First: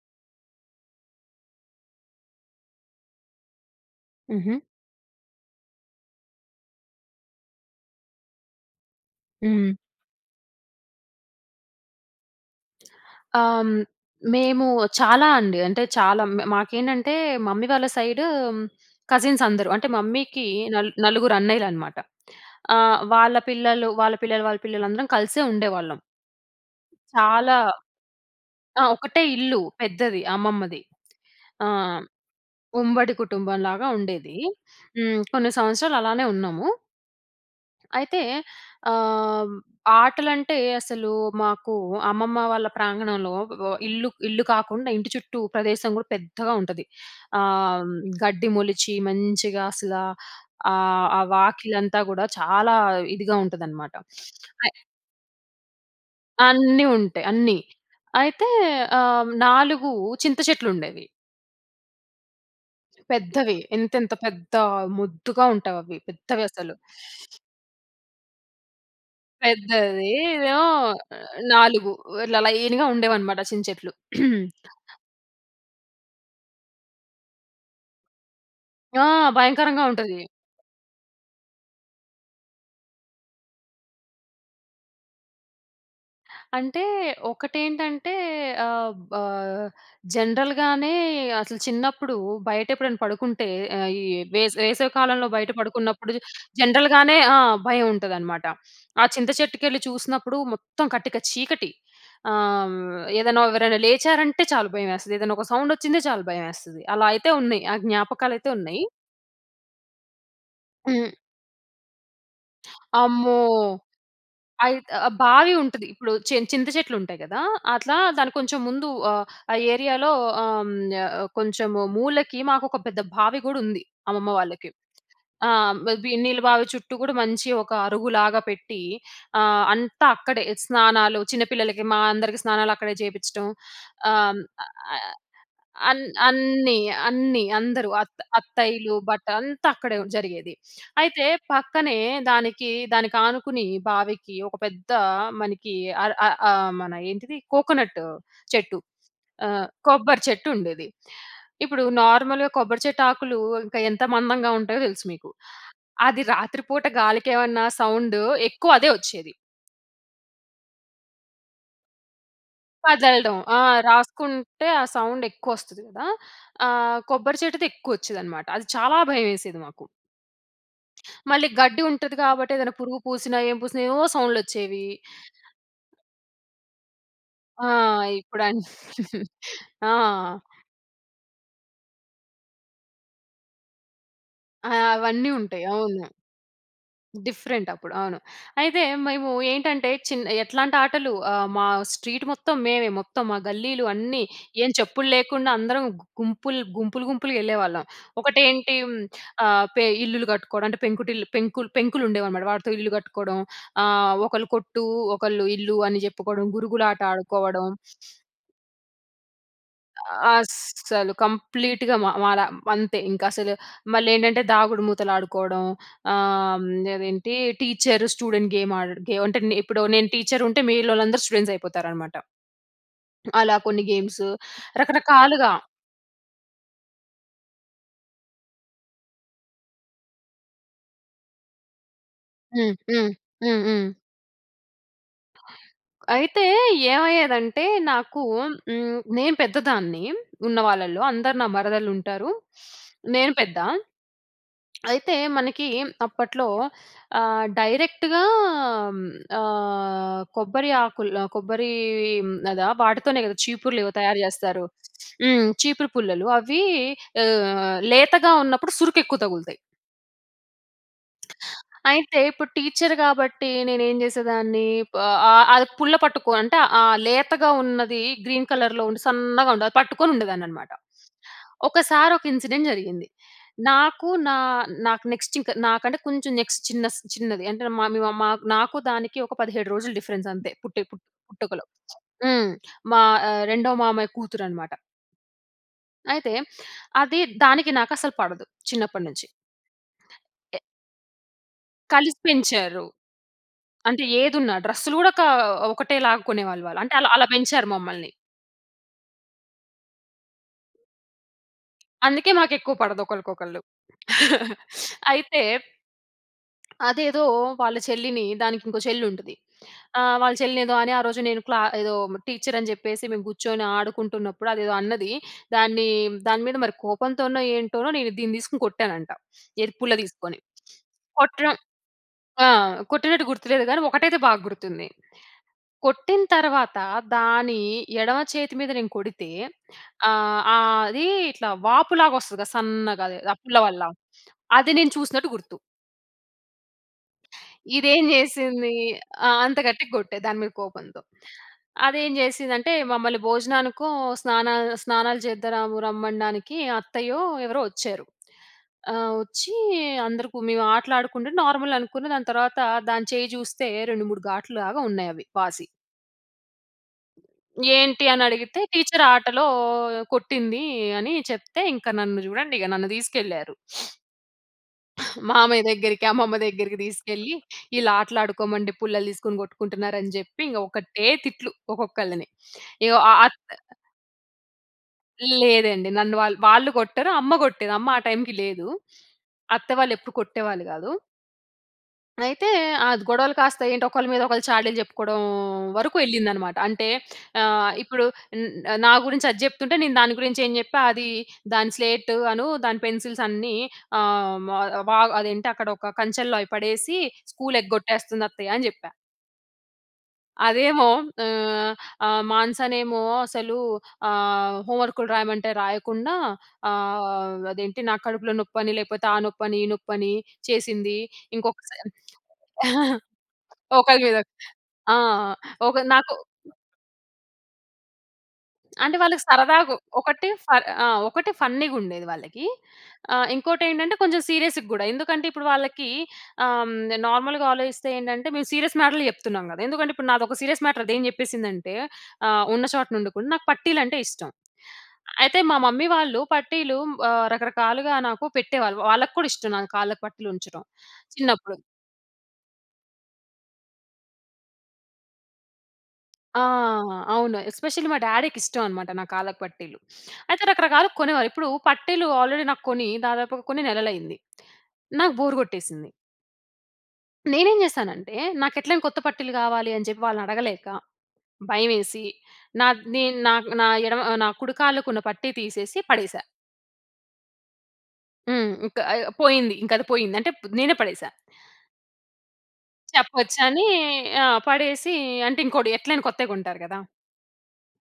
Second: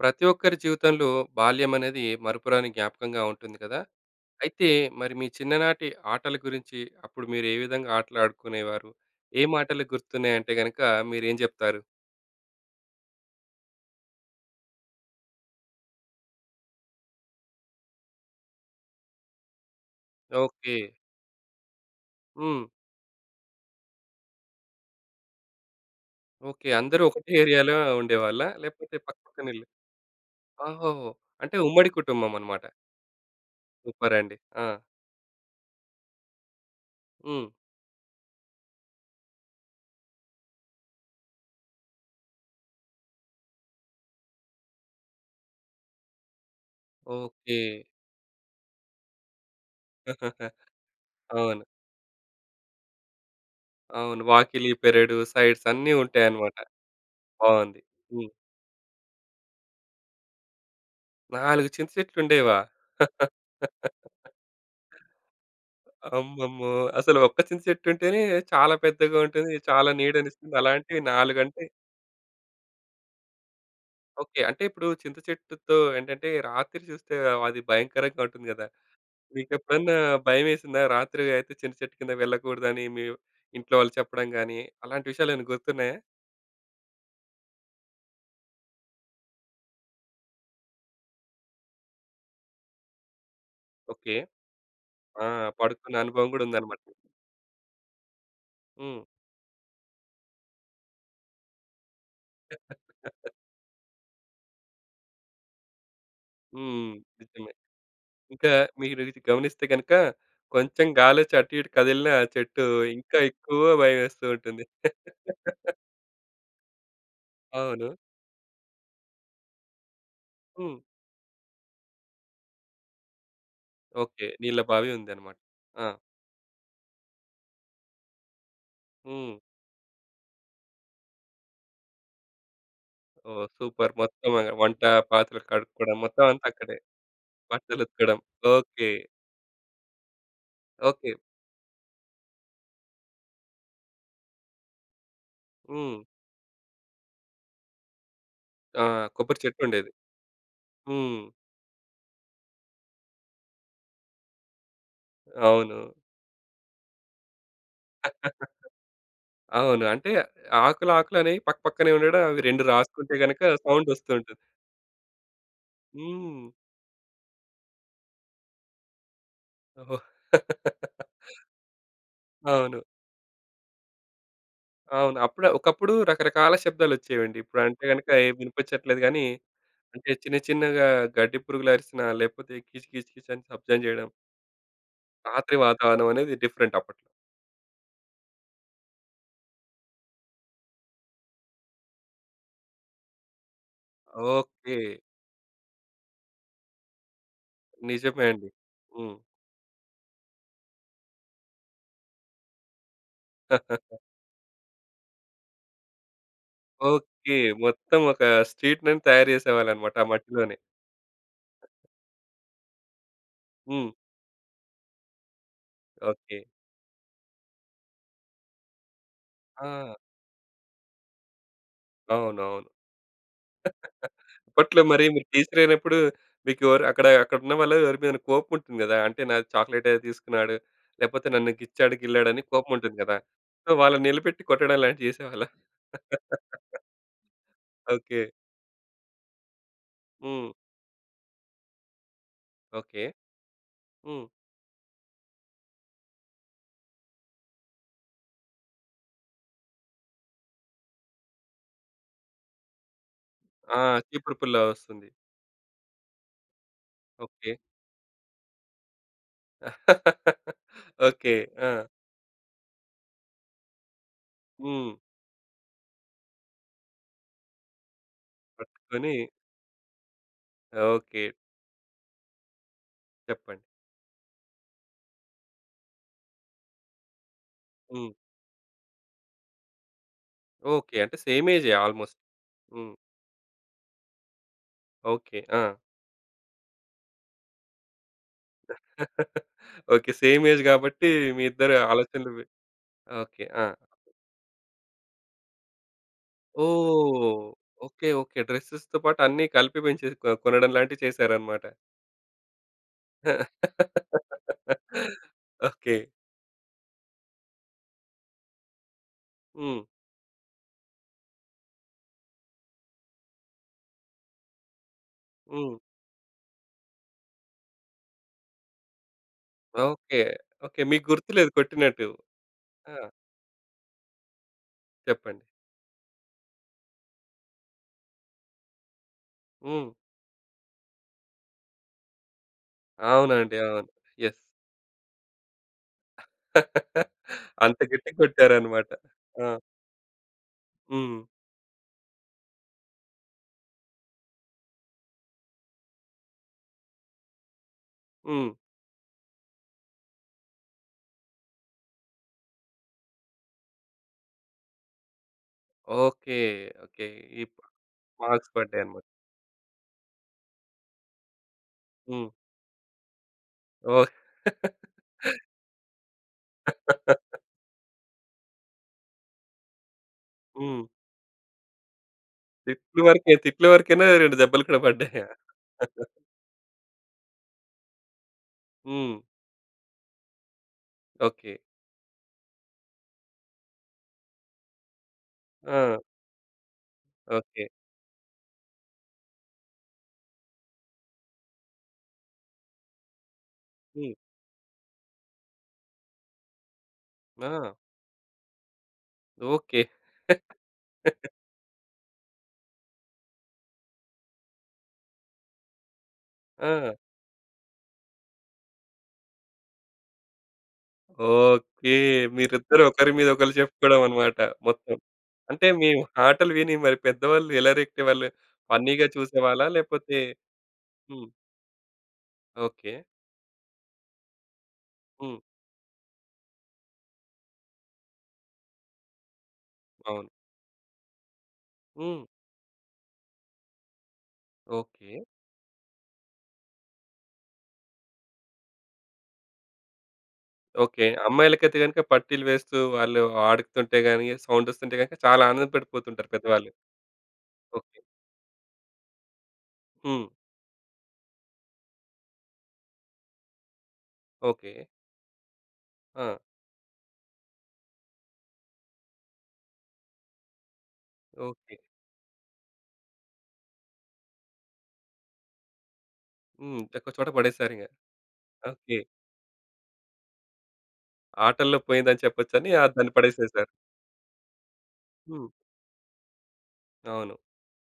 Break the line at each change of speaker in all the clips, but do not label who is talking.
ప్రతి ఒక్కరి జీవితంలో, బాల్యం అనేది మరుపురాని జ్ఞాపకంగా ఉంటుంది కదా!
ఉహూ!
అయితే, మరి మీ చిన్ననాటి ఆటల గురించి, అప్పుడు మీరు ఏ విధంగా ఆటలు ఆడుకునేవారు? ఏం
హ్మ్.
మాటలు గుర్తున్నాయి అంటే గనక మీరు ఏం జెప్తారు?
ఆహ్, హ్మ్, మేము చాలా అండి. అంటే, చాలా మ మాకేంటంటే మమ్మీ వాళ్ళ సైడు కజిన్స్ అందరూ. అంటే మమ్మీ‌కి
ఓకే.
నల్ నలుగురు అన్నయ్యలునమాట.
హ్మ్.
ఆహ్, వాళ్ళ పిల్లలు, వాళ్ళ పిల్లలు, వాళ్ళ పిల్లలు అందరం కలిసే ఉండేవాళ్ళం.
ఓకే. అందరూ ఒకటే
చాలా.
ఏరియా‌‌లో ఉండేవాళ్ళా?
ఆ!
లేకపోతే
ఒకటే
పక్కపక్కన
ఇల్లు
ఇల్లు.
పెద్దది, అమ్మమ్మది.
ఓహోహో! అంటే
ఆ!
ఉమ్మడి కుటుంబమనమాట.
ఉమ్మడి కుటుంబంలాగా
సూపర్ అండి.
ఉండేది.
ఆ!
హ్మ్, కొన్ని సంవత్సరాలు అలానే ఉన్నాము.
హ్మ్.
అయితే, ఆహ్, ఆటలంటే అసలు మాకు అమ్మమ్మ వాళ్ళ ప్రాంగణంలో వ ఇల్లు ఇల్లు కాకుండా ఇంటి చుట్టూ ప్రదేశం కూడా పెద్దగా ఉంటది.
ఓకే.
ఆహ్, గడ్డి మొలిచి మంచిగా అసల ఆహ్, ఆ
అవును.
వాకిలంతా గూడా చాలా ఇదిగా ఉంటాదనమాట.
అవును. వాకిలి,
అయ్
పెరడు సైడ్స్ అన్నీ ఉంటాయనమాట.
అన్నీ ఉంటాయి, అన్నీ.
బావుంది. హ్మ్.
అయితే ఆహ్, 4 చింత చెట్లు ఉండేవి.
4 చింతచెట్లు ఉండేవా?
పెద్దవి ఇంతెంత పెద్ద, మోద్దుగా ఉంటావి అవి. పెద్దవి
అమ్మమ్మో!
అసలు.
అసలు ఒక్క చింత చెట్టు ఉంటేనే చాలా పెద్దగా ఉంటుంది. చాలా
పెద్దది.
నీడనిస్తుంది.
ఇదేమో
అలాంటివి నాలుగంటే?
4, ఇలా లైన్‌గా ఉండేవనమాట చింత చెట్లు.
ఓకే. అంటే ఇప్పుడు చింతచెట్టుతో ఏంటంటే, రాత్రి చూస్తే అది భయంకరంగా ఉంటుంది గదా!
ఆ! భయంకరంగా
మీకెప్పుడన్నా
ఉంటాది.
భయమేసిందా? రాత్రి అయితే చింతచెట్టు కింద వెళ్ళగూడదని మీవ్ ఇంట్లో వాళ్ళు చెప్పడం గాని, అలాంటి విషయాలు ఏమైనా గుర్తున్నాయా?
అంటే ఒకటేంటంటే, ఆహ్, ఆహ్, జనరల్‍గానే అసలు చిన్నప్పుడు బయట ఎప్పుడైనా పడుకుంటే, ఈ
ఓకే.
వేస వేసవికాలంలో
ఆహ్,
బయట
పడుకునే
పడుకున్నప్పుడు
అనుభవం గూడా ఉందన్నమాట.
జనరల్‌గానే ఆ! భయం ఉంటదనమాట.
హ్మ్.
ఆ చింత చెట్టుకెళ్ళి చూసినప్పుడు మొత్తం కటిక చీకటి. ఆహ్, ఏదైనా ఎవరైనా లేచారంటే చాలు భయం వేస్తది. ఏదైనా ఒక సౌండ్ వచ్చిందే చాలు భయమేస్తది.
హ్మ్.
అలా అయితే
నిజమే.
ఉన్నాయి, ఆ జ్ఞాపకాలు అయితే
ఇంకా,
ఉన్నయి.
మీరు ఇది గమనిస్తే గనుక, కొంచెం
హ్మ్.
గాలి వచ్చి అటు ఇటు కదిలిన చెట్టు, ఇంకా
అమ్మో!
ఎక్కువ భయమేస్తూ ఉంటుంది.
అయిత్ ఆహ్, బావి ఉంటది. ఇప్పుడు చిన్ చింత చెట్లు ఉంటాయి గదా!
అవును.
అట్లా దాన్ని కొంచెం ముందు ఆహ్, ఆ ఏరియాలో ఆహ్,
హ్మ్.
హ్మ్, కొంచెం మూలకి మాకు ఒక పెద్ద బావి గూడా ఉంది,
ఓకే.
అమ్మమ్మ
నీళ్ళ
వాళ్ళకి.
బావి ఉందన్నమాట.
ఆ!
ఆ!
వి నీళ్ళ బావి చుట్టూ గూడా మంచి ఒక అరుగులాగా పెట్టి,
హ్మ్.
ఆహ్, అంతా అక్కడే స్నానాలు చిన్నపిల్లలకి, మా అందరికీ స్నానాలు అక్కడే
ఓహ్!
జేపించటం.
సూపర్ మొత్తం
ఆహ్,
అక్కడ, వంట, పాత్రలు కడుక్కోవడం,
అన్
మొత్తమంతా అక్కడే.
అన్ని, అన్ని
బట్టలు
అందరూ
ఉతకడం.
అత్త
ఓకే.
అత్తయ్యలు బట్ట అంతా అక్కడే జరిగేది.
ఓకే.
అయితే, పక్కనే దానికి, దానికి ఆనుకుని బావికి ఒక పెద్ద మనకి
హ్మ్.
అర ఆహ్, ఆహ్, మన ఏంటిది కోకోనట్ చెట్టు.
ఆ! కొబ్బరి చెట్టు
ఆహ్,
ఉండేది.
కొబ్బరి చెట్టు ఉండేది.
హ్మ్.
ఇప్పుడు నార్మల్‍గా, కొబ్బరి చెట్టు ఆకులు ఇంకా, ఎంత మందంగా ఉంటాయో తెలుసు మీకు.
అవును.
అది రాత్రిపూట గాలికి ఏమన్నా సౌండ్ ఎక్కువ అదే వచ్చేది.
అవును. అంటే ఆకులు, ఆకులనేయి పక్కపక్కనే ఉండడం. అవి 2 రాసుకుంటే
వదలడం.
గనక
ఆ!
సౌండోస్తుంటుంది.
రాసుకుంటే, ఆ సౌండ్ ఎక్కువ వస్తది గదా!
హ్మ్.
ఆహ్, కొబ్బరి చెట్టుది ఎక్కువ వచ్చేదనమాట. అది చాలా భయమేసేది మాకు.
ఓహో!
మళ్ళి గడ్డి ఉంటది. గాబట్టి ఏదైనా
అవును.
పురుగు పూసిన, ఏం పూసిన, ఏవోవో సౌండ్‌లు వచ్చేవి.
అవును. అప్పుడు, ఒకప్పుడు రకరకాల శబ్దాలు వచ్చేవండి. ఇప్పుడు
ఆ!
అంటే గనుక, ఏం
ఇప్పుడు అన్ని.
వినిపిచ్చట్లేదు గాని,
ఆ!
అంటే చిన్న చిన్నగా గడ్డి పురుగులు అరిసినా లేకపోతే కీచు, కీచు, కీచు అని శబ్దం జేయడం.
ఆ! అవన్నీ
రాత్రి
ఉంటాయి. అవును.
వాతావరణం అనేది, డిఫరెంట్ అప్పట్
డిఫరెంట్ అప్పుడు అవును. అయితే మేము ఏంటంటే, చిన్న ఎట్లాంటి ఆటలు ఆహ్, మా స్ట్రీట్ మొత్తం మేమే, మొత్తం ఆ గల్లీలు అన్నీ, ఏం
ఓకె
చెప్పులు లేకుండా అందరం గుంపులు గుంపులు, గుంపులుగా వెళ్ళేవాళ్ళం.
నిజమే అండి.
ఒకటేంటి
హ్మ్.
ఆహ్, పె ఇల్లులు కట్టుకోవడం అంటే పెంకుటిల్లు పెంకులు పెంకులు ఉండేవన్నమాట, వాటితో ఇల్లు కట్టుకోవడం. ఆహ్, ఒకళ్ళు కొట్టు, ఒకళ్ళు ఇల్లు అని చెప్పుకోవడం, గురుగులాట
ఓకె.
ఆడుకోవడం.
మొత్తం ఒక స్ట్రీట్‌ నేమ్ తయారు చేసేవాళ్ళన్నమాట. ఆ మట్టిలోనే.
అసలు కంప్లీట్‌గా మా మాల అంతే ఇంక అసలు,
హ్మ్.
మళ్ళీ ఏంటంటే దాగుడుమూతలు ఆడుకోవడం.
ఓకె.
ఆహ్, హ్మ్, అదేంటి టీచర్ స్టూడెంట్ గేమ్ ఆడడ గే అంటే, ఇప్పుడు
ఆ!
నేను టీచర్ ఉంటే మీలోలందరూ స్టూడెంట్స్ అయిపోతారనమాట.
అవునవును.
అలా కొన్ని గేమ్స్
అప్పట్లో మరి మీరు
రకరకాలుగా.
టీచరైనప్పుడు, మీకు ఎవరు అక్కడ-అక్కడ ఉన్న వాళ్ళ ఎవరి మీద కోపం ఉంటుంది కదా! అంటే నాకు చాక్లేట్ ఏదో తీసుకున్నాడు, లేకపోతే నన్ను గిచ్చాడు, గిల్లాడు అని కోపం
హ్మ్.
ఉంటుంది
హ్మ్.
కదా!
హ్మ్, హ్మ్.
వాళ్ళని నిలబెట్టి కొట్టడం లాంటివి చేసేవాళ్ళా?
అయితే ఏమయ్యేదంటే, నాకు
ఓకె.
హ్మ్, నేను పెద్దదాన్ని,
హ్మ్.
ఉన్నవాళ్ళలో అందరూ నా మరదలు ఉంటారు.
ఓకె.
నేను పెద్ద
హ్మ్.
అయితే మనకి అప్పట్లో ఆహ్, డైరెక్ట్‌గా ఆహ్, కోబ్బరి ఆకులు కొబ్బరి ఇవి హ్మ్, అద వాటితోనే కదా!
ఆ!
చీపుర్లు, ఏవో తయారు
చీపురు పుల్ల
చేస్తారు.
వస్తుంది.
హ్మ్, చీపురు పుల్లలు అవి
ఓకె.
ఆహ్, లేతగా ఉన్నప్పుడు సురుకు ఎక్కువ తగులుతాయి.
ఓకె. ఆ!
అయితే, ఇప్పుడు టీచర్ కాబట్టి నేనేం చేసేదాన్ని,
హ్మ్.
ఆహ్, ఆహ్, అది ఆ పుల్ల పట్టుకో అంటే ఆ లేతగా ఉన్నది గ్రీన్ కలర్‌లో
పట్టుకొని.
సన్నగా ఉండేది. అది పట్టుకొని ఉండేదాన్ని అన్నమాట.
ఓకె.
ఒకసారి ఒక ఇన్సిడెంట్ జరిగింది.
చెప్పండి.
నాకు నా నాకు నెక్స్ట్ ఇంక నాకంటే కొంచెం నెక్స్ట్ చిన్నస్ చిన్నది అంటే మా
హ్మ్.
మా నాకు దానికి ఒక 17 రోజులు డిఫరెన్స్ అంతే పుట్టే
ఓకె. అంటే సేమ్
పుట్టుకలో,
ఏజే ఆల్‌మోస్ట్.
హ్మ్. మా ఆహ్, రెండో మామయ్య కూతురు అన్నమాట.
ఓకె. ఆ!
అయితే, అది దానికి నాకు అసలు పడదు. చిన్నప్పటి నుంచి.
ఓకె. సేమ్ ఏజ్ కాబట్టి మీ ఇద్దరి
కలిసి
ఆలోచనలు వే
పెంచారు.
ఓకె. ఆ!
అంటే ఏదున్నా, డ్రెస్‌లు కూడా కా ఒకటే లాగా కొనేవాళ్ళు వాళ్ళు. అంటే అలా అలా
ఓహ్!
పెంచారు
ఓకె.
మమ్మల్ని.
ఓకె. డ్రెసస్స్‌తో పాటు అన్ని కలిపి పెంచేసి కొ కొనడం లాంటివి చేశారన్నమాట.
అందుకే మాకు ఎక్కువ పడదు ఒకళ్ళకొకళ్ళు. అయితే
ఓకె.
అదేదో వాళ్ళ చెల్లిని, దానికి ఇంకో చెల్లి ఉంటది.
హ్మ్.
ఆహ్, వాళ్ళ చెల్లిని ఏదో అని, ఆ రోజు నేను క్లా ఏదో టీచర్ అని చెప్పేసి, మేము కూర్చొని ఆడుకుంటున్నప్పుడు అదేదో అన్నది.
హ్మ్.
దాన్ని దాని మీద మరి కోపంతోనో, ఏంటోనో నేను దీన్ని తీసుకొని కొట్టానంట. ఏది పుల్ల
ఓకె.
తీసుకొని.
ఓకె. మీకు గుర్తులేదు
కొట్టడం
కొట్టినట్టు.
ఆ!
ఆ!
కొట్టినట్టు గుర్తులేదు. కానీ ఒకటైతే బాగా గుర్తుంది.
చెప్పండి.
కొట్టిన తర్వాత, దాని ఎడమ చేతి మీద నేను కొడితే,
హ్మ్.
ఆహ్ ఆహ్, అది ఇట్లా వాపు లాగా వస్తది కదా! సన్నగా అది ఆ
అవునండి,
పుల్ల
అవును.
వల్ల.
యస్
అది నేను చూసినట్టు గుర్తు.
అంత
ఇదేం
గట్టిగా
చేసింది.
కొట్టారన్నమాట.
ఆ!
ఆ!
అంత గట్టిగా కొట్టా, దాని మీద కోపంతో.
హ్మ్.
అదేం చేసిందంటే, మమ్మల్ని భోజనానికో, స్నాన స్నానాలు చేద్దా రము రమ్మనడానికి అత్తయ్యో, ఎవరో వచ్చారు.
హ్మ్.
ఆహ్, వచ్చి అందరికి, మేము ఆటలు ఆడుకుంటే, నార్మల్ అనుకున్న దాని తర్వాత, దాని చేయ్యి చూస్తే 2, 3 గాట్లు‌లాగా ఉన్నాయి అవి. వాసి.
ఓకె. ఓకె, ఇప్
ఏంటి? అని
మార్క్స్
అడిగితే
పడ్డాయి అన్నమాట.
టీచర్ ఆటలో కొట్టింది అని చెప్తే, ఇంక నన్ను
హ్మ్.
చూడండి. ఇక నన్ను తీసుకెళ్లారు.
ఓహ్!
మామయ్య దగ్గరికి, అమ్మమ్మ దగ్గరికి తీసుకెళ్ళి, "వీళ్ళు ఆటలు ఆడుకోమంటే పుల్లలు తీసుకొని కొట్టుకుంటున్నారు" అని చెప్పి ఇంక
హ్మ్.
ఒకటే తిట్లు ఒక్కొక్కళ్ళని. ఇగో
తిట్లు
ఆ ఆ
వరకే, తిట్ల వరకే‌నా? 2 దెబ్బలు కూడా పడ్డాయా?
లేదండి. నన్ను వాళ్ళు వాళ్ళు కొట్టారు. అమ్మ కొట్టేది. అమ్మ ఆ టైమ్‌కి లేదు.
హ్మ్.
అత్తవాళ్ళు ఎప్పుడు కొట్టేవాళ్ళు కాదు.
ఓకె.
అయితే ఆద్ గొడవలు కాస్త ఏంటి ఒకళ్ళ మీద ఒకళ్ళు చాడీలు చెప్పుకోవడం వరుకు
ఆ!
ఎళ్ళింది అనమాట. అంటే
ఓకె.
ఆహ్, ఇప్పుడు న్ నా గురించి అది జెప్తుంటే నేను దాని గురించి ఏం చెప్పా, అదీ దాని స్లేట్ అను, దాని పెన్సిల్స్ అన్నీ,
హ్మ్.
ఆహ్, మ వ అదేంటి అక్కడ ఒక కంచెల్లో అయి పడేసీ, స్కూల్
ఆ!
ఎగ్గొట్టేస్తంది అత్తయ్య అని జెప్పా.
ఓకె.
అదేమో ఆహ్, ఆ! మానసానేమో అసలూ ఆహ్, హోమ్ వర్కులు రాయమంటే రాయకుండా,
ఆ!
ఆహ్, అదేంటి నాకు కడుపులో నొప్పని, లేపోతే ఆ నొప్పని ఈ నొప్పిని చేసిందీ. ఇంకొకసారి
ఓకె. మీరిద్దరూ ఒకరి మీద ఒకళ్ళు చెప్పుకోవడం అనమాట
[unintelligible] ఆ!
మొత్తం. అంటే
ఒక
మీ
నాకు
ఆటలు విని మరి పెద్దవాళ్ళు ఎలా రియాక్ట్ అయ్యేవాళ్ళు?
అంటే
ఫన్నీగా
వాళ్ళకి
చూసేవాళ్ళా?
సరదాగా,
లేకపోతే
ఒకటి ఫర్ ఆ!
హ్మ్.
ఒకటి ఫన్నీగుండేది వాళ్ళకి,
ఓకె.
ఆ! ఇంకోటి ఏంటంటే కొంచెం సీరియస్‌ గూడా, ఎందుకంటే
హ్మ్.
ఇప్పుడు వాళ్ళకీ ఆహ్, నార్మల్‌గా ఆలోచిస్తే ఏంటంటే, మేము సీరియస్ మ్యాటర్‌‌లే చెప్తున్నాం గదా! ఎందుకంటే ఇప్పుడు
అవును.
నాదొక సీరియస్ మ్యాటర్ అది ఏం చెప్పేసిందంటే,
హ్మ్.
ఆహ్, ఉన్న చోటనుండకుండ నాకు పట్టీలు అంటే ఇష్టం,
ఓకె.
అయితే మా మమ్మీ వాళ్ళు పట్టీలు ఆహ్, రకరకాలుగా నాకు పెట్టేవాళ్ళు. వాళ్ళకు కూడా ఇష్టం నాకు కాళ్ళకి పట్టీలు ఉంచటం,
ఓకె.
చిన్నప్పుడు.
అమ్మాయిలకైతే గనక పట్టీలు వేస్తూ వాళ్ళు ఆడుతుంటే గానీ సౌండొస్తుంటే గనక చాలా ఆనందపడిపోతుంటారు
ఆ!
పెద్దవాళ్ళు.
అవును ఎస్పెషల్లీ మా
ఓకె.
డాడీకి ఇష్టం అనమాట నా కాళ్ళకి పట్టీలు.
హ్మ్.
అయితే రకరకాలుగా కొనేవారు. ఇప్పుడు పట్టీలు ఆల్రెడీ నాకు కొని దాదాపుగ కొన్ని నెలలయింది.
ఓకె.
నాకు బోర్ గొట్టేసింది.
ఆ!
నేనేం జేశానంటే, నాకు ఎట్లైనా కొత్త పట్టీలు కావాలి, అని చెప్పి వాళ్ళని అడగలేక,
ఓకె.
భయమేసి, నా నె నా నా ఎడమ ఆహ్, నా కుడుకాళ్ళకున్న పట్టి తీసేసి, పడేసా.
హ్మ్. ఒక్క చోట పడేసారిగ.
హ్మ్. ఇంకా
ఓకె.
ఆహ్, పోయింది. ఇంక అది పోయింది. అంటే ప్ నేనే పడేసా.
ఆటల్లో పోయిందని చెప్పొచ్చని, ఆహ్, దాన్ని పడేసేసారు.
చెప్పొచ్చని ఆ! పడేసి అంటే,
హ్మ్.
ఇంకోటి ఎట్లైనా కొత్తయి కొంటారు కదా!
అవును.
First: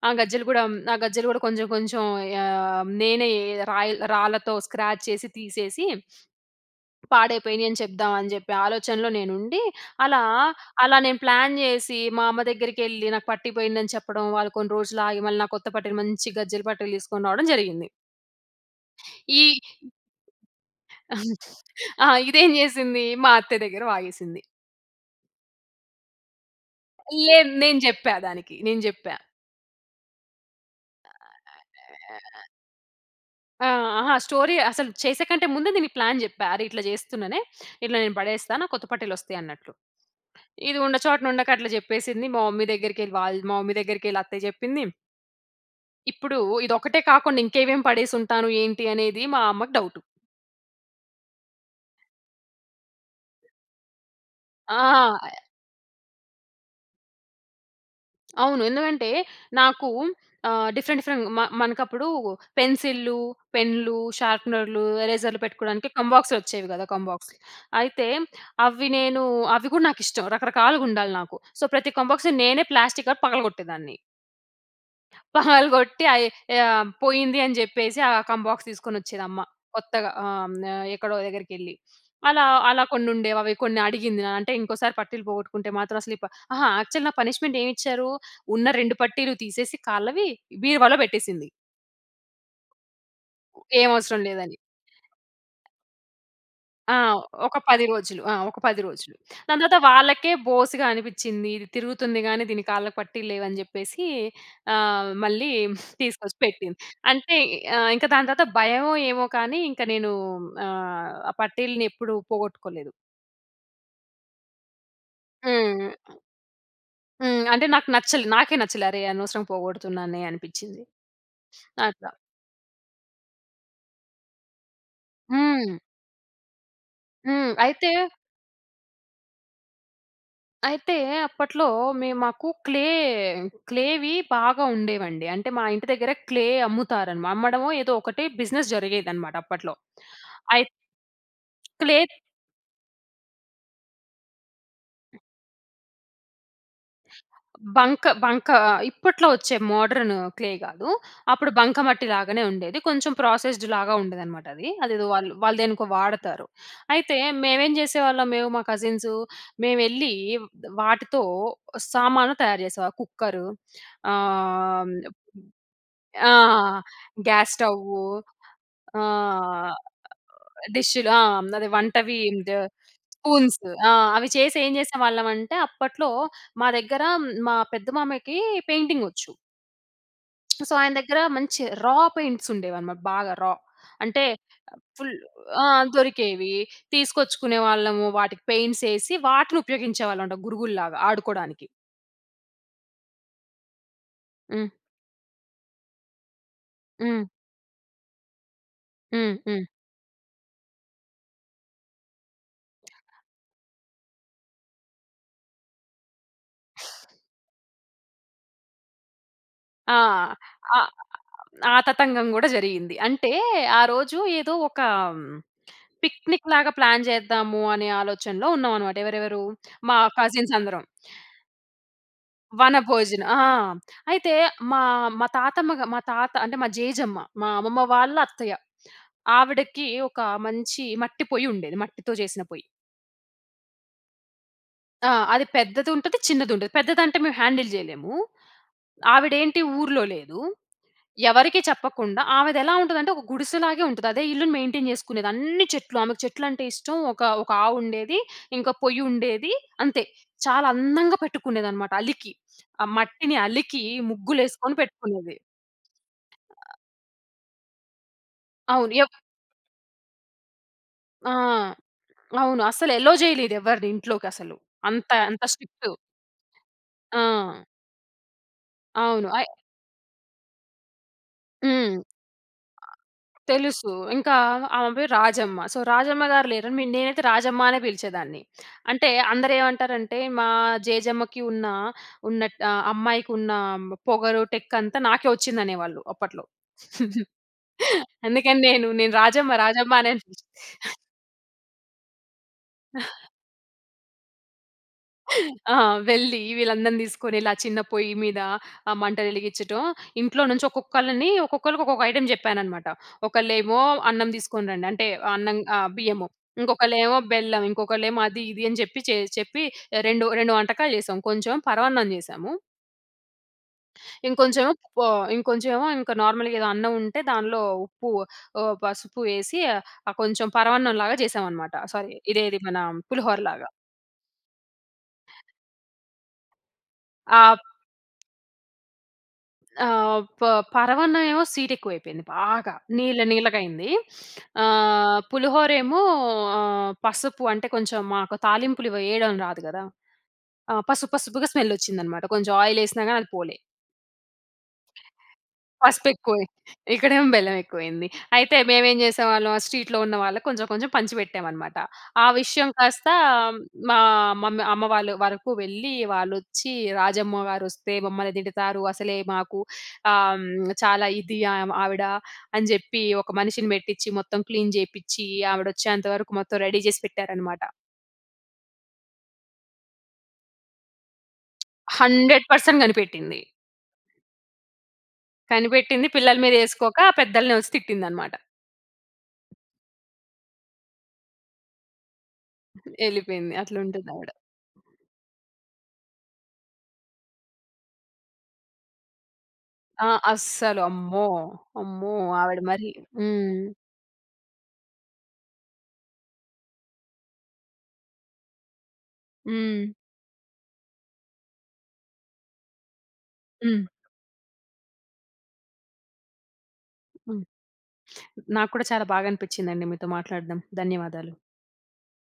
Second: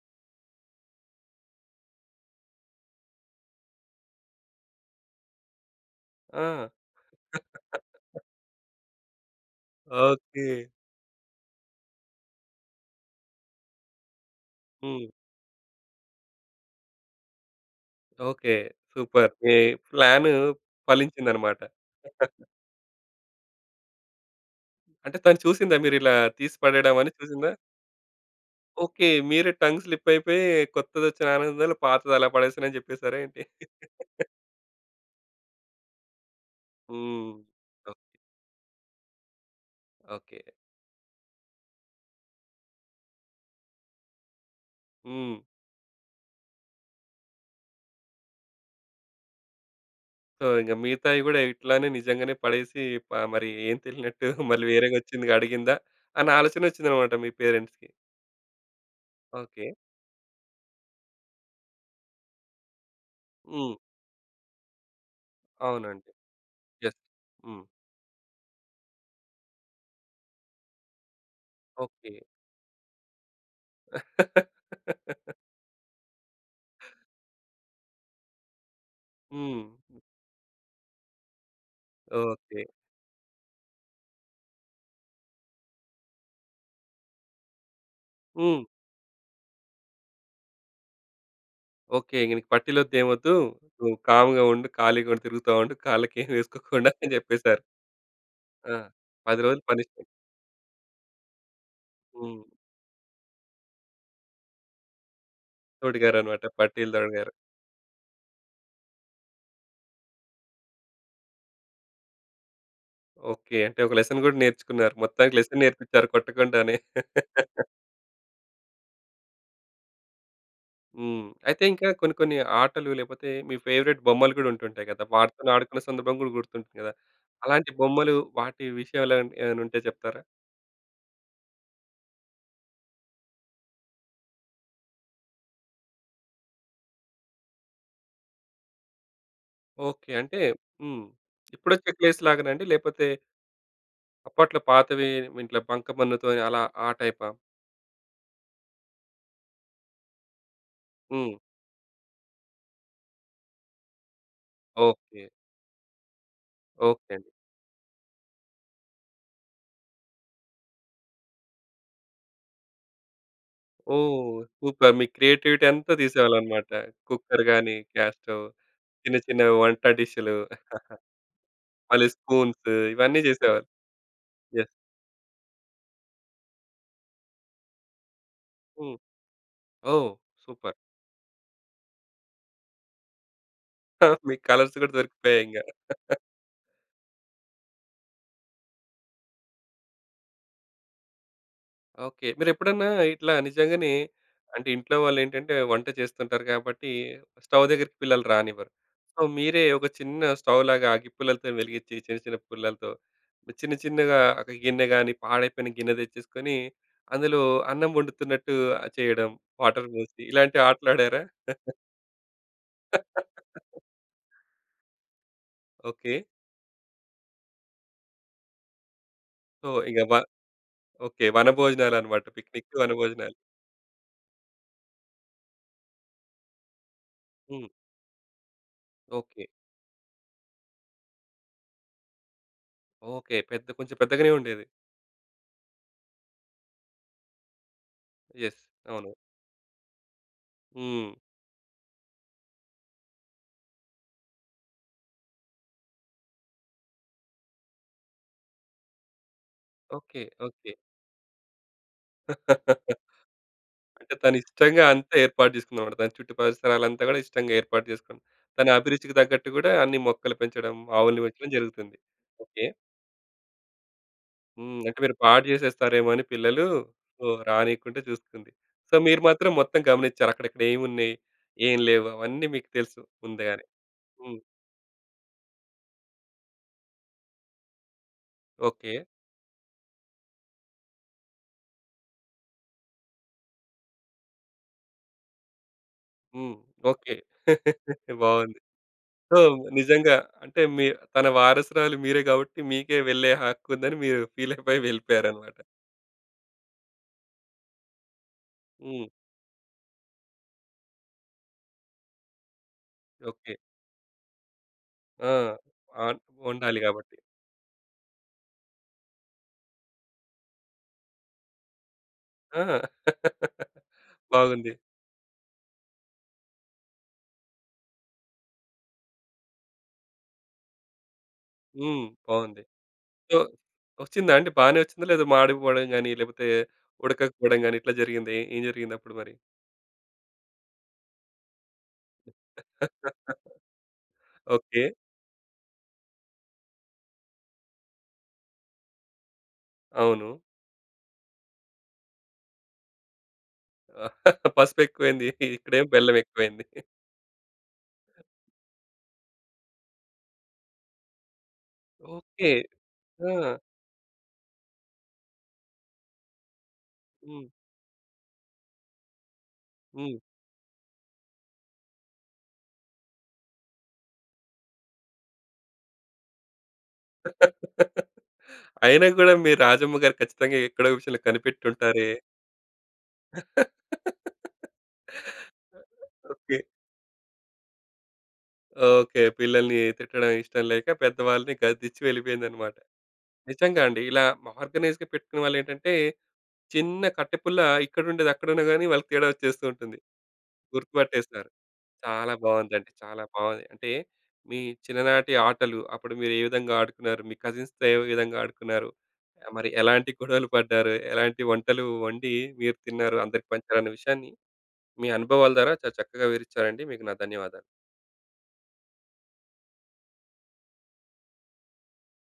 ఆ! గజ్జలు కూడా హ్మ్, ఆ గజ్జలు కూడా కొంచెం, కొంచెం ఆహ్, నేనే రాయిల్ రాళ్ళతో స్క్రాచ్ చేసి, తీసేసి
ఆ!
పాడైపోయినాయి అని చెప్దాం, అని జెప్పి, ఆలోచనలో నేను ఉండి, అలా,
ఓకె.
అలా నేను ప్లాన్ చేసి, మా అమ్మ దగ్గరికి ఎళ్ళి, నాకు పట్టి పోయిందని చెప్పడం, వాళ్ళు కొన్ని రోజులు
హ్మ్.
ఆగి మళ్ళీ నా కొత్త పట్టిలు, మంచి గజ్జల పట్టిలు తీసుకొని రావడం జరిగింది.
ఓకె. సూపర్ మీ
ఈ
ప్లాను ఫలించిందనమాట.
ఆ! ఇదేం చేసింది, మా అత్తయ్య దగ్గర వాగేసింది.
అంటే తను చూసిందా, మీరు ఇలా తీసి పడేయడం అని చూసిందా?
లేదు. నేను చెప్పా దానికి, నేను
ఓకె.
చెప్పా.
మీరే టంగ్ స్లిప్ అయిపోయి, కొత్తది వచ్చిన ఆనందంలో పాతది అలా పడేసాను అని చెప్పేసారా ఏంటి?
ఆ! అహ! స్టోరీ అసలు, చేసేకంటే ముందు దీనికి ప్లాన్ జెప్పా. "అరె! ఇట్లా
హ్మ్.
చేస్తున్ననే,
ఓకె.
ఇట్లా నేను పడేస్తా. నాకు కొత్త పట్టీలు వస్తాయన్నట్లు"
ఓకె.
ఇది ఉన్న చోటన ఉండక అట్లా చెప్పేసింది. మా మమ్మీ దగ్గరికి ఎళ్లి, వాళ్ళ్ మా మమ్మీ దగ్గరికి ఎళ్లి అత్తయ్య చెప్పింది.
హ్మ్.
ఇప్పుడూ, ఇది ఒక్కటే కాకుండా ఇంకేమేం పడేసుంటాను, ఏంటి? అనేది మా అమ్మకు డౌటు.
సో, ఇంక మిగతావి కూడా ఇట్లానే నిజంగానే పడేసీ, ప మరీ ఏం తెలినట్టు మళ్ళీ వేరేగా వచ్చిందిగా
ఆ!
అడిగిందా? అన్నా ఆలోచన వచ్చిందన్నమాట మీ పేరెంట్స్‌కి.
అవును. ఎందుకంటే,
ఓకె.
నాకూ ఆహ్, డిఫరెంట్, డిఫరెంట్ మ మనకప్పుడూ పెన్సిల్లు,
హ్మ్.
పెన్‌లు, షార్పెనర్‌లు, ఎరేజర్‌లు పెట్టుకోవడానికి
అవునండి.
కంబాక్స్‌లు వచ్చేవి కదా!
యస్.
కంబాక్స్.
హ్మ్.
అయితే, అవి నేనూ అవి కూడా నాకిష్టం రకరకాలుగా ఉండాలి నాకు. సో, ప్రతి
ఓకె.
కంబాక్స్ నేనే ప్లాస్టిక్‌గా పగలగొట్టేదాన్ని. పగలగొట్టి అయి ఆహ్, పోయింది అని చెప్పేసి, ఆ కంబాక్స్ తీసుకొని వచ్చేది అమ్మ,
హ్మ్.
కొత్తగా ఆహ్, ఎక్కడో దగ్గరికెళ్లి. అలా
ఓకె.
అలా కొన్ని ఉండేవి. అవి కొన్ని అడిగింది. అంటే ఇంకోసారి పట్టీలు పోగొట్టుకుంటే మాత్రం అసలు ఈ ప అహా! యాక్చువల్ నా పనిష్మెంట్ ఏమిచ్చారూ
హ్మ్.
ఉన్న 2 పట్టీలు తీసేసి కాళ్ళవి బీరువాలో పెట్టేసింది.
ఓకె. ఇంక నీకు పట్టిలొద్దు, ఏమొద్దూ
ఏం
నువ్వు
అవసరం
కామ్‌గా
లేదని.
ఉండు. ఖాళీగా తిరుగుతా ఉండు. కాళ్ళకి ఏమి వేసుకోకుండా
ఆ!
అని
ఒక
చెప్పేసారు.
10 రోజులు. ఆ! ఒక
ఆ!
10 రోజులు.
10 రోజులు
దాని తర్వాత
పనిష్మెంట్.
వాళ్ళకే బోసిగా అనిపించింది. ఇది తిరుగుతుంది
హ్మ్.
కాని దీని కాళ్ళకి పట్టీలు లేవని చెప్పేసీ, ఆహ్, మళ్ళీ తీసుకొచ్చి
తొడిగారన్నమాట.
పెట్టింది.
పట్టీలు తొడిగారు.
అంటే ఆహ్, ఇంకా దాని తర్వాత భయమో ఏమో కానీ ఇంకా, నేనూ ఆహ్, ఆ పట్టీలని ఎప్పుడు పోగొట్టుకోలేదు.
ఓకె. అంటే, ఒక లెసన్ కూడా నేర్చుకున్నారు. మొత్తానికి లెసన్
హ్మ్.
నేర్పించారు, కొట్టకుండానే.
హ్మ్. అంటే నాకు నచ్చలే నాకే నచ్చలే అరె! అనవసరంగా పోగొడుతున్నానే అనిపించింది.
హ్మ్. అయితే ఇంకా,
అట్లా.
కొన్ని కొన్ని ఆటలు లేకపోతే మీ ఫేవరైట్ బొమ్మలు కూడా ఉంటుంటాయి కదా! వాటితోని
హ్మ్.
ఆడుకున్న సందర్భం కూడా గుర్తుంటుంది కదా!
హ్మ్.
అలాంటి
అయితే
బొమ్మలు వాటి విషయాలేమైనా ఏమైనా ఉంటే చెప్తారా?
అయితే అప్పట్లో మె మాకు క్లే క్లేవి బాగా ఉండేవండి. అంటే మా ఇంటి దగ్గర క్లే అమ్ముతారు అన్నమా అమ్మడమో ఏదో ఒకటే బిజినెస్ జరిగేది అనమాట. అప్పట్లో
ఓకె. అంటే
అయిత్
హ్మ్. ఇప్పుడొచ్చే
క్లే
క్లెస్ లాగానా అండి? లేకపోతే... అప్పట్లో పాతవి, ఇంట్లో బంకమన్నుతోని అలా ఆ టైపా?
బంక, బంక ఇప్పట్లో వచ్చే మోడర్న్ క్లే గాదు.
హ్మ్.
అప్పుడు బంకమట్టి లాగానే ఉండేది. కొంచెం ప్రాసెస్డ్‌లాగా ఉండేదనమాట అది. అదేదో
ఓకె.
వాళ్ళు, వాళ్ళు దేనికో వాడతారు.
ఓకె
అయితే
అండి.
మేమేం జేసేవాళ్ళం, మేము మా కజిన్సు, మేము ఎళ్ళి వాటితో సామాన్లు తయారు జేసేవా కుక్కరు
ఓహ్!
ఆహ్,
సూపర్ మీ
హ్మ్.
క్రియేటివిటీ అంత
ఆ!
తీసేవాళ్ళన్నమాట. కుక్కర్‌గాని,
గ్యాస్‌స్టవు
గ్యాస్‌స్టవ్ చిన్న, చిన్నవి
ఆహ్,
వంట డిష్‌లు.
డిష్‌లు. ఆ! అదే
మళ్ళీ
వంటవి ద
స్పూన్స్ ఇవన్నీ
స్పూన్స్.
జెసేవారు.
ఆ! అవి చేసి
య
ఏం జేసేవాళ్ళం అంటే, అప్పట్లో మా దగ్గర, మా పెద్ద మామయ్యకి
హ్మ్.
పెయింటింగ్ వచ్చు.
ఓహ్!
So
super.
ఆయన దగ్గర మంచి రా పెయింట్స్ ఉండేవన్నమాట. బాగా రా
హా!
అంటే,
మీకు కలర్స్ గూడా
ఫుల్
దొరికుతాయి ఇంగ.
ఆ! దొరికేవి తీసుకొచ్చుకునేవాళ్ళము, వాటికి పెయింట్స్ ఏసి వాటిని ఉపయోగించేవాళ్ళం మాట, గురుగుల్లాగా ఆడుకోవడానికి.
ఓకె. మీరు ఎప్పుడన్నా ఇట్లా నిజంగానే, అంటే
హ్మ్.
ఇంట్లో వాళ్ళు ఏంటంటే, వంట చేస్తుంటారు కాబట్టి.
హ్మ్.
స్టవ్ దగ్గరికి పిల్లలు రానివ్వరు. సో
హ్మ్. హ్మ్.
మీరే ఒక చిన్న స్టవ్‌లాగా అగిప్పులలతో వెలిగించి, చిన్న, చిన్న పుల్లలతో చిన్న, చిన్నగా ఒక గిన్నె గాని, పాడైపోయిన గిన్నె తెచ్చేసుకొని, అందులో అన్నం వండుతున్నట్టు చేయడం వాటర్
ఆ!
బోసి ఇలాంటి
అ
ఆటలు ఆడారా?
ఆ తతంగం గూడా జరిగింది. అంటే, ఆ రోజు ఏదో ఒక
ఓకె.
పిక్నిక్ లాగా ప్లాన్ చేద్దాము, అనే ఆలోచనలో ఉన్నాం అనమాట. ఎవరెవరు
సో ఇగ
మా
వ
కసిన్స్ అందరం.
ఓకె. వనభోజనాలు అనమాట. పిక్నికు
వన భోజనం
వనభోజనాలు.
ఆ! అయితే, మా మా తాతమ్మ గ మా తాత అంటే, మా జేజమ్మ. మా
హ్మ్.
అమ్మమ్మ వాళ్ళ, అత్తయ్య.
ఓకె.
ఆవిడకి ఒక మంచి మట్టి పొయ్యి ఉండేది. మట్టితో జేసిన పొయ్యి.
ఓకే. పెద్ద కొంచెం పెద్దగానే ఉండేది.
ఆ! అది పెద్దదుంటది. చిన్నది ఉంటది. పెద్దది అంటే మేము హ్యాండిల్ చేయలేము,
ఎస్. అవును.
ఆవిడ ఏంటి ఊర్లో లేదు,
హ్మ్.
ఎవరికీ చెప్పకుండా. ఆవిదెలా ఉంటుందంటే, ఒక గుడిసెలాగే ఉంటుంది. అదే ఇల్లుని మెయింటైన్ చేసుకునేది. అన్ని చెట్లు, ఆమెకు చెట్లంటే ఇష్టం. ఒక, ఒక ఆవు ఉండేది. ఇంకా పొయ్యి ఉండేది, అంతే.
ఓకే,
చాలా
ఓకే.
అందంగా పెట్టుకునేది అనమాట, అలికి. ఆ మట్టిని అలికి,
అంటే తను
ముగ్గులు వేసుకొని
ఇష్టంగా అంతే,
పెట్టుకునేది.
ఏర్పాటు చేసుకుందనమాట. తన చుట్టూ పరిసరాలంతా కూడా, ఇష్టంగా ఏర్పాటు చేసుకుంది. తన
అవును. యొ
అభిరుచికి తగ్గట్టు కూడా, అన్ని మొక్కలు పెంచడం, ఆవుల్ని
ఆ!
పెంచడం జరుగుతుంది.
అవును.
ఓకే.
అసలు అలౌ చేయలేదు ఎవరిని ఇంట్లోకి అసలు.
హ్మ్. అంటే
అంత
మీరు
అంత
పాడు
స్ట్రిక్ట్.
చేసేస్తారేమో అని పిల్లలు, సో,
ఆ!
రానీయకుంటే చూస్తుంది. సో, మీరు
అవును!
మాత్రం,
అయ్
మొత్తం గమనించారు. అక్కడక్కడ ఏమున్నాయి? ఏమి
హ్మ్.
లేవు? అవన్నీ మీకు తెలుసు. ముందుగానే.
తెలుసు. ఇంకా,
హ్మ్.
ఆమె పేరు రాజమ్మ. సో, రాజమ్మ గారు లేరని, నేనైతే రాజమ్మ అనే పిలిచేదాన్ని.
ఓ కే.
అంటే, అందరు ఏమంటారంటే, మా జేజమ్మకి ఉన్న, ఉన్నట్ అమ్మాయికి ఉన్న, పొగరు, టెక్ అంతా నాకే వచ్చింది అనేవాళ్ళు. అప్పట్లో.
హ్మ్. ఓకే! బాగుంది.
అందుకని నేను, నేను
సో,
రాజమ్మ రాజమ్మ అని.
నిజంగా, అంటే, మీ తన వారసురాలు మీరే కాబట్టి, మీకే వెళ్ళే హక్కు ఉందని మీరు ఫీల్ అయిపోయి వెళ్ళిపోయారు అన్నమాట.
ఆ! వెళ్లి వీళ్ళందరిని తీసుకొనిలా చిన్న పొయ్యి మీద, ఆ
హ్మ్.
మంటలు వెలిగించటం. ఇంట్లో నుంచి ఒక్కొక్కళ్ళని, ఒక్కొక్కళ్ళకి ఒక్కొక్క ఐటెమ్ చెప్పాననమాట.
ఓకే.
ఒకళ్ళేమో, అన్నం తీసుకొని రండి. అంటే,
ఆ!
అన్నం ఆహ్
ఆన్.
బియ్యము.
ఉండాలి కాబట్టి.
ఇంకొకళ్ళేమో బెల్లం, ఇంకొకళ్ళేమో అది ఇది అని చెప్పి, చేయి చెప్పి 2,2 వంటకాలు చేసాం. కొంచెం పరమాన్నం చేశాము.
ఆహ్
ఇంకొంచెం
బాగుంది.
పొ ఇంకొంచెం ఏమో ఇంక నార్మల్‌గా ఏదో అన్నం ఉంటే దానిలో, ఉప్పు, ఆహ్, పసుపు వేసి కొంచెం పరమాన్నం లాగా చేశామన్నమాట.
హ్మ్.
సారీ, ఇదేది
బావుంది.
మన
యో
పులిహోర లాగా.
వచ్చిందాండి? బాగానే వచ్చిందా? లేదా మాడిపోవడం గాని, లేపోతే, ఉడకకపోవడం
ఆహ్
గాని, ఇట్లా జరిగిందా? ఏం జరిగింది అప్పుడు మరి?
ఆహ్, ప పరవాన్నవెవో స్వీటేక్కువైపోయింది బాగా, నీళ్ళ నీళ్ళగా అయింది.
ఓకే.
ఆహ్, పులిహోర ఏమో, ఆహ్, పసుపు. అంటే కొంచెం, మాకు తాలింపులు వేయడం రాదు కదా!
అవును.
ఆహ్, పసుపు పసుపుగా స్మెల్ వచ్చిందన్నమాట. కొంచెం ఆయిల్ వేసినాగని అది పోలే.
పసుపు ఎక్కువైంది. ఇక్కడేమో,
పసుపు
బెల్లం ఎక్కువ
ఎక్కువై,
అయింది.
ఇక్కడేమో బెల్లం ఎక్కువ అయింది. అయితే మేమేం చేసేవాళ్ళం, ఆ స్ట్రీట్‌లో ఉన్న వాళ్ళకి కొంచెం కొంచెం పంచిపెట్టామనమాట. ఆ
ఓకే.
విషయం కాస్త, మా, మమ్మీ అమ్మ వాళ్ళ వరకు వెళ్లి, వాళ్లొచ్చి, రాజమ్మ
హ్మ్.
గారు వస్తే మమ్మల్ని తిడతారు. అసలే మాకు,
హ్మ్.
ఆహ్, చాలా ఇది ఆవిడ, అని చెప్పి, ఒక మనిషిని పెట్టిచ్చి మొత్తం క్లీన్ చేపిచ్చి, ఆవిడ వచ్చేంత వరకు మొత్తం రెడీ చేసి పెట్టారనమాట.
అయినా కూడా, మీ రాజమ్మ గారు ఖచ్చితంగా ఎక్కడో విషయంలో కనిపెట్టి ఉంటారే?
100% కనిపెట్టింది. కనిపెట్టింది. పిల్లల మీద
ఓకే.
వేసుకోక, పెద్దల్ని వచ్చి తిట్టింది అన్నమాట.
ఓకే. పిల్లల్ని, తిట్టడం ఇష్టం లేక, పెద్దవాళ్ళని గదిచ్చి వెళ్ళిపోయిందనమాట.
వెళ్ళిపోయింది.
నిజంగా అండి.
అట్లుంటది
ఇలా,
ఆవిడ.
ఆర్గనైజ్‌గా పెట్టుకున్న వాళ్ళు ఏంటంటే, చిన్న కట్టెపుల్ల, ఇక్కడుండేది అక్కడున్నాగాని, వాళ్ళకి తేడా వచ్చేస్తూ ఉంటుంది.
ఆహ్ అస్సలు
గుర్తు
అమ్మో!
పట్టేస్తారు.
అమ్మో!
చాలా
ఆవిడ మరి.
బాగుందండి. చాలా
హ్మ్.
బాగుంది అంటే, మీ చిన్ననాటి ఆటలు, అప్పుడు మీరు ఏ విధంగా ఆడుకున్నారు? మీ కజిన్స్‌తో ఏ విధంగా ఆడుకున్నారు? మరి
హ్మ్.
ఎలాంటి గొడవలు పడ్డారు? ఎలాంటి వంటలు వండి, మీరు తిన్నారు. అందరికి
హ్మ్.
పంచాలన్న విషయాన్ని, మీ అనుభవాల ద్వారా, చాలా చక్కగా వివరిచ్చారండి, మీకు నా
హ్మ్.
ధన్యవాదాలు.
నాకు కూడా చాలా బాగా అనిపించింది అండి, మీతో మాట్లాడడం. ధన్యవాదాలు.